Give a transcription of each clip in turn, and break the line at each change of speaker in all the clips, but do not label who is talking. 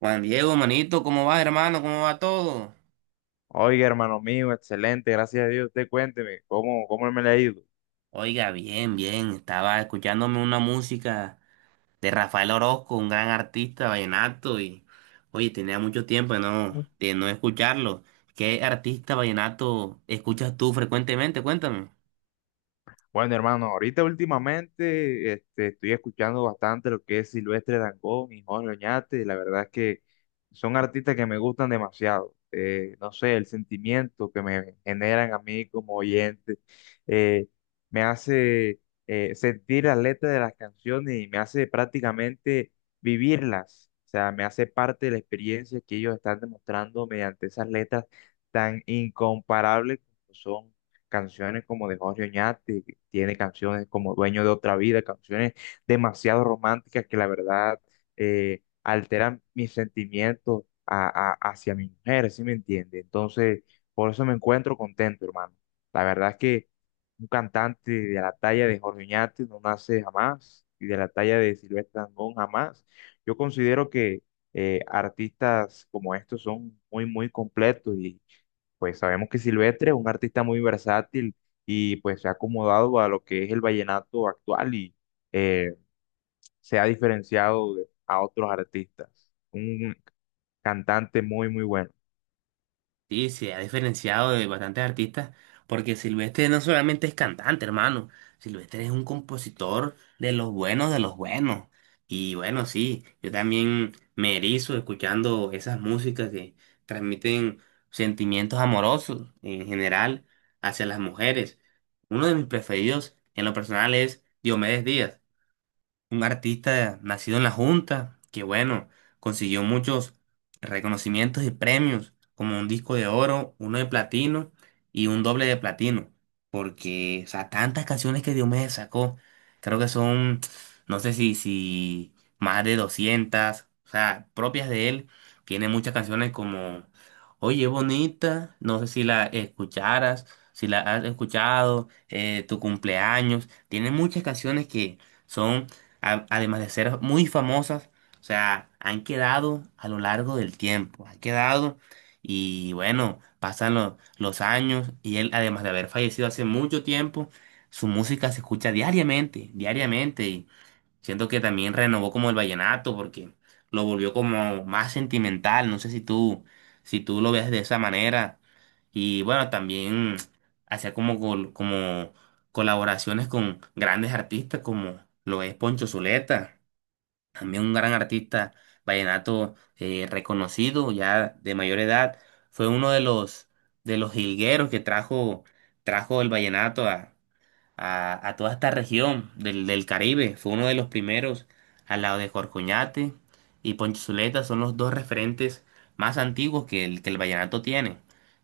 Juan Diego, manito, ¿cómo vas, hermano? ¿Cómo va todo?
Oiga, hermano mío, excelente, gracias a Dios. Usted cuénteme, ¿cómo me le ha ido?
Oiga, bien, bien. Estaba escuchándome una música de Rafael Orozco, un gran artista vallenato, y oye, tenía mucho tiempo de no escucharlo. ¿Qué artista vallenato escuchas tú frecuentemente? Cuéntame.
Bueno, hermano, ahorita últimamente estoy escuchando bastante lo que es Silvestre Dangond y Jorge Oñate. La verdad es que son artistas que me gustan demasiado. No sé, el sentimiento que me generan a mí como oyente eh, me hace sentir las letras de las canciones y me hace prácticamente vivirlas. O sea, me hace parte de la experiencia que ellos están demostrando mediante esas letras tan incomparables como son canciones como de Jorge Oñate, tiene canciones como Dueño de otra vida, canciones demasiado románticas que la verdad alteran mis sentimientos hacia mi mujer, ¿sí me entiende? Entonces, por eso me encuentro contento, hermano. La verdad es que un cantante de la talla de Jorge Oñate no nace jamás y de la talla de Silvestre Dangond jamás. Yo considero que artistas como estos son muy, muy completos y pues sabemos que Silvestre es un artista muy versátil y pues se ha acomodado a lo que es el vallenato actual y eh, se ha diferenciado a otros artistas. Un cantante muy, muy bueno.
Sí, se ha diferenciado de bastantes artistas, porque Silvestre no solamente es cantante, hermano, Silvestre es un compositor de los buenos de los buenos. Y bueno, sí, yo también me erizo escuchando esas músicas que transmiten sentimientos amorosos en general hacia las mujeres. Uno de mis preferidos en lo personal es Diomedes Díaz, un artista nacido en la Junta, que bueno, consiguió muchos reconocimientos y premios, como un disco de oro, uno de platino y un doble de platino, porque, o sea, tantas canciones que Diomedes sacó, creo que son, no sé si más de 200, o sea, propias de él, tiene muchas canciones como Oye Bonita, no sé si la escucharas, si la has escuchado, Tu cumpleaños, tiene muchas canciones que... Son además de ser muy famosas, o sea, han quedado a lo largo del tiempo, han quedado. Y bueno, pasan los años y él, además de haber fallecido hace mucho tiempo, su música se escucha diariamente, diariamente. Siento que también renovó como el vallenato porque lo volvió como más sentimental. No sé si tú lo ves de esa manera. Y bueno, también hacía como, como colaboraciones con grandes artistas como lo es Poncho Zuleta, también un gran artista vallenato, reconocido ya de mayor edad. Fue uno de los jilgueros que trajo el vallenato a toda esta región del Caribe. Fue uno de los primeros al lado de Jorcoñate y Ponchizuleta. Son los dos referentes más antiguos que el vallenato tiene.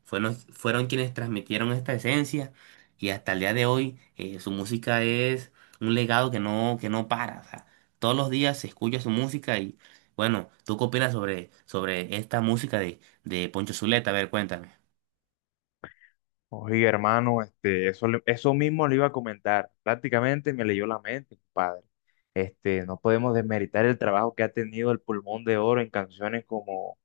Fueron quienes transmitieron esta esencia y hasta el día de hoy, su música es un legado que no para. O sea, todos los días se escucha su música y bueno, ¿tú qué opinas sobre esta música de Poncho Zuleta? A ver, cuéntame.
Oye, hermano, eso, eso mismo le iba a comentar. Prácticamente me leyó la mente, padre. Este, no podemos desmeritar el trabajo que ha tenido el Pulmón de Oro en canciones como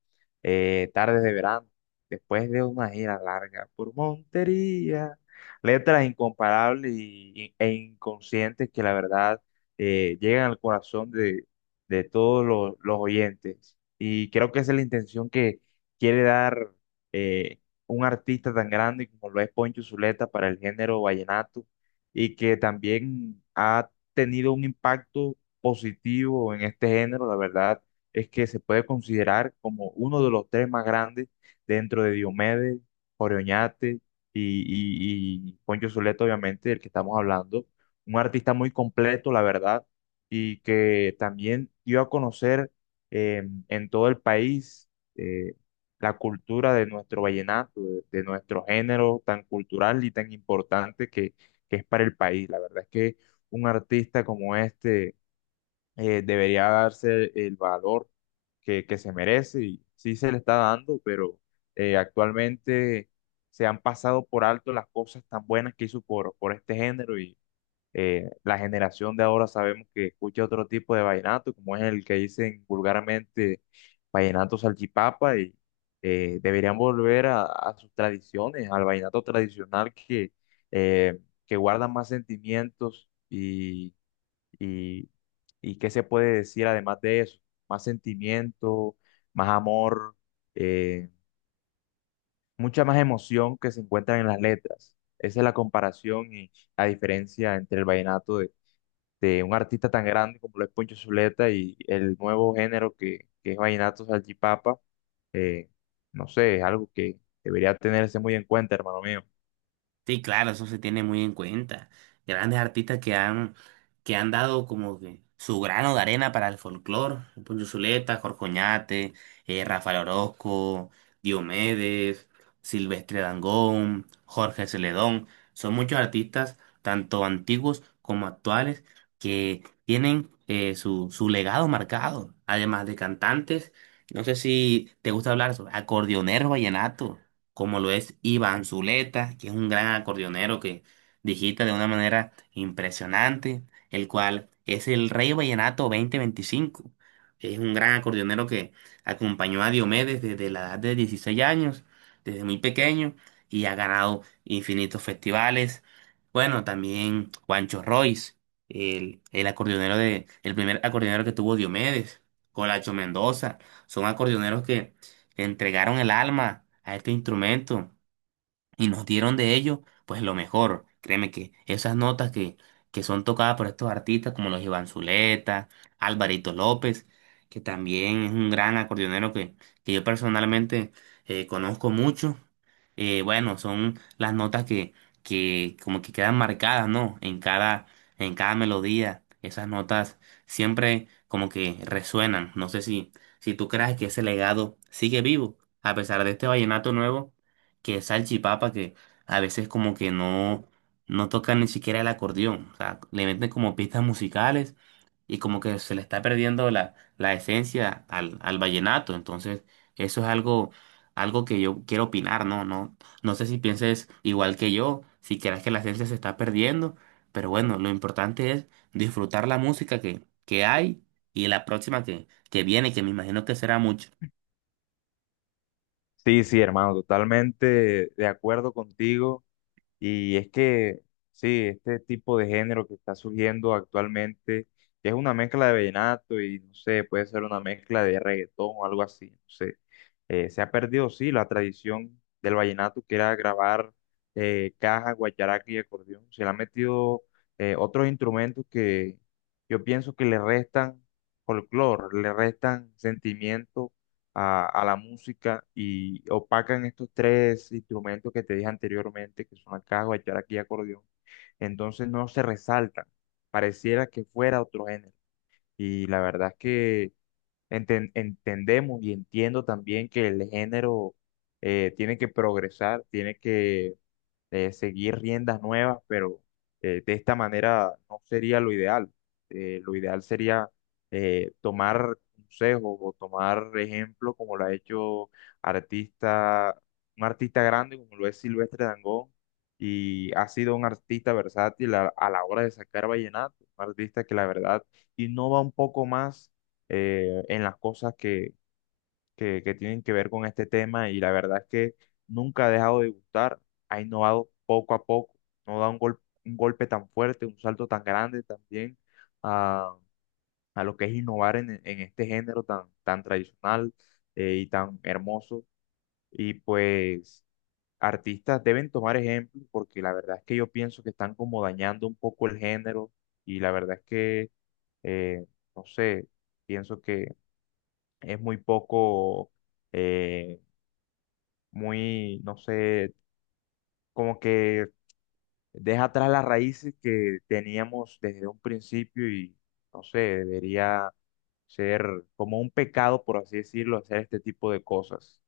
Tardes de Verano, después de una gira larga por Montería, letras incomparables e inconscientes que la verdad llegan al corazón de todos los oyentes. Y creo que esa es la intención que quiere dar. eh, un artista tan grande como lo es Poncho Zuleta para el género vallenato y que también ha tenido un impacto positivo en este género. La verdad es que se puede considerar como uno de los tres más grandes dentro de Diomedes, Jorge Oñate y Poncho Zuleta, obviamente, del que estamos hablando. Un artista muy completo, la verdad, y que también dio a conocer en todo el país. eh, la cultura de nuestro vallenato, de nuestro género tan cultural y tan importante que es para el país. La verdad es que un artista como este debería darse el valor que se merece y sí se le está dando, pero actualmente se han pasado por alto las cosas tan buenas que hizo por este género. La generación de ahora sabemos que escucha otro tipo de vallenato, como es el que dicen vulgarmente vallenato salchipapa, y deberían volver a sus tradiciones, al vallenato tradicional eh, que guarda más sentimientos y, y qué se puede decir además de eso, más sentimiento, más amor, eh, mucha más emoción que se encuentra en las letras. Esa es la comparación y la diferencia entre el vallenato de un artista tan grande como lo es Poncho Zuleta y el nuevo género que es Vallenato Salchipapa, eh, no sé, es algo que debería tenerse muy en cuenta, hermano mío.
Sí, claro, eso se tiene muy en cuenta. Grandes artistas que han dado como que su grano de arena para el folclore. Poncho Zuleta, Jorge Oñate, Rafael Orozco, Diomedes, Silvestre Dangond, Jorge Celedón. Son muchos artistas, tanto antiguos como actuales, que tienen su legado marcado. Además de cantantes, no sé si te gusta hablar sobre acordeoneros vallenatos como lo es Iván Zuleta, que es un gran acordeonero que digita de una manera impresionante, el cual es el Rey Vallenato 2025. Es un gran acordeonero que acompañó a Diomedes desde la edad de 16 años, desde muy pequeño, y ha ganado infinitos festivales. Bueno, también Juancho Royce, el acordeonero de, el primer acordeonero que tuvo Diomedes, Colacho Mendoza, son acordeoneros que le entregaron el alma a este instrumento y nos dieron de ello, pues lo mejor. Créeme que esas que son tocadas por estos artistas como los Iván Zuleta, Alvarito López, que también es un gran acordeonero que yo personalmente, conozco mucho. Eh, bueno, son las que como que quedan marcadas, ¿no? En cada melodía. Esas notas siempre como que resuenan. No sé si tú crees que ese legado sigue vivo, a pesar de este vallenato nuevo que salchipapa que a veces como que no tocan ni siquiera el acordeón. O sea, le meten como pistas musicales y como que se le está perdiendo la esencia al vallenato. Entonces, eso es algo que yo quiero opinar, ¿no? No sé si pienses igual que yo, si crees que la esencia se está perdiendo, pero bueno, lo importante es disfrutar la música que hay y la próxima que viene, que me imagino que será mucho.
Sí, sí, hermano, totalmente de acuerdo contigo. Y es que, sí, este tipo de género que está surgiendo actualmente es una mezcla de vallenato y, no sé, puede ser una mezcla de reggaetón o algo así, no sé. Se ha perdido, sí, la tradición del vallenato que era grabar caja, guacharaca y acordeón. Se le han metido otros instrumentos que yo pienso que le restan folclore, le restan sentimiento a la música y opacan estos tres instrumentos que te dije anteriormente, que son el caja, el aquí y acordeón. Entonces no se resaltan, pareciera que fuera otro género. Y la verdad es que entendemos y entiendo también que el género tiene que progresar, tiene que seguir riendas nuevas, pero de esta manera no sería lo ideal. Lo ideal sería tomar consejos o tomar ejemplo como lo ha hecho artista, un artista grande como lo es Silvestre Dangond y ha sido un artista versátil a la hora de sacar vallenato, un artista que la verdad innova un poco más en las cosas que tienen que ver con este tema y la verdad es que nunca ha dejado de gustar, ha innovado poco a poco, no da un un golpe tan fuerte, un salto tan grande también a, a lo que es innovar en este género tan, tan tradicional y tan hermoso. Y pues artistas deben tomar ejemplo porque la verdad es que yo pienso que están como dañando un poco el género y la verdad es que, eh, no sé, pienso que es muy poco... eh, muy, no sé, como que deja atrás las raíces que teníamos desde un principio y, no sé, debería ser como un pecado, por así decirlo, hacer este tipo de cosas.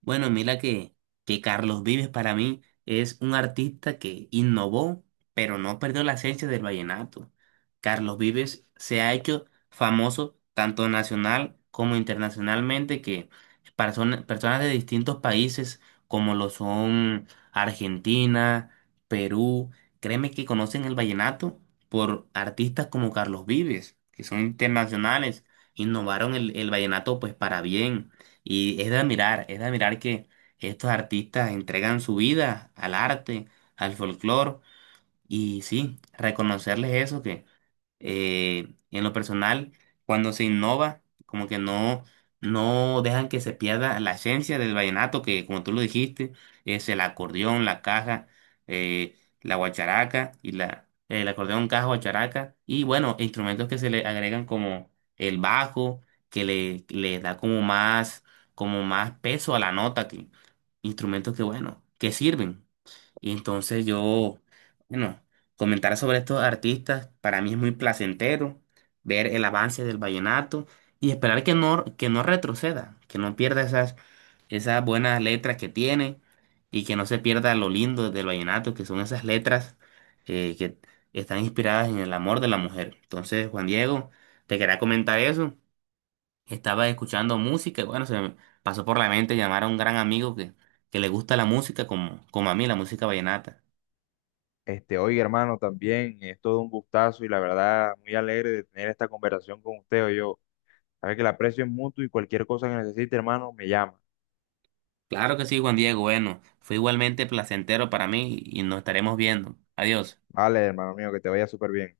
Bueno, mira que Carlos Vives para mí es un artista que innovó, pero no perdió la esencia del vallenato. Carlos Vives se ha hecho famoso tanto nacional como internacionalmente, que personas de distintos países como lo son Argentina, Perú, créeme que conocen el vallenato por artistas como Carlos Vives, que son internacionales, innovaron el vallenato pues para bien. Y es de admirar que estos artistas entregan su vida al arte, al folclore, y sí, reconocerles eso, que en lo personal, cuando se innova, como que no dejan que se pierda la esencia del vallenato, que como tú lo dijiste, es el acordeón, la caja, la guacharaca y la, el acordeón, caja, guacharaca, y bueno, instrumentos que se le agregan como el bajo, que le da como más peso a la nota, que, instrumentos que bueno, que sirven. Y entonces yo, bueno, comentar sobre estos artistas para mí es muy placentero ver el avance del vallenato y esperar que no retroceda, que no pierda esas buenas letras que tiene y que no se pierda lo lindo del vallenato, que son esas letras que están inspiradas en el amor de la mujer. Entonces, Juan Diego, te quería comentar eso. Estaba escuchando música y bueno, se me pasó por la mente llamar a un gran amigo que le gusta la música como, como a mí, la música vallenata.
Este, oye, hermano, también es todo un gustazo y la verdad muy alegre de tener esta conversación con usted. Yo, sabe que el aprecio es mutuo y cualquier cosa que necesite, hermano, me llama.
Claro que sí, Juan Diego. Bueno, fue igualmente placentero para mí y nos estaremos viendo. Adiós.
Vale, hermano mío, que te vaya súper bien.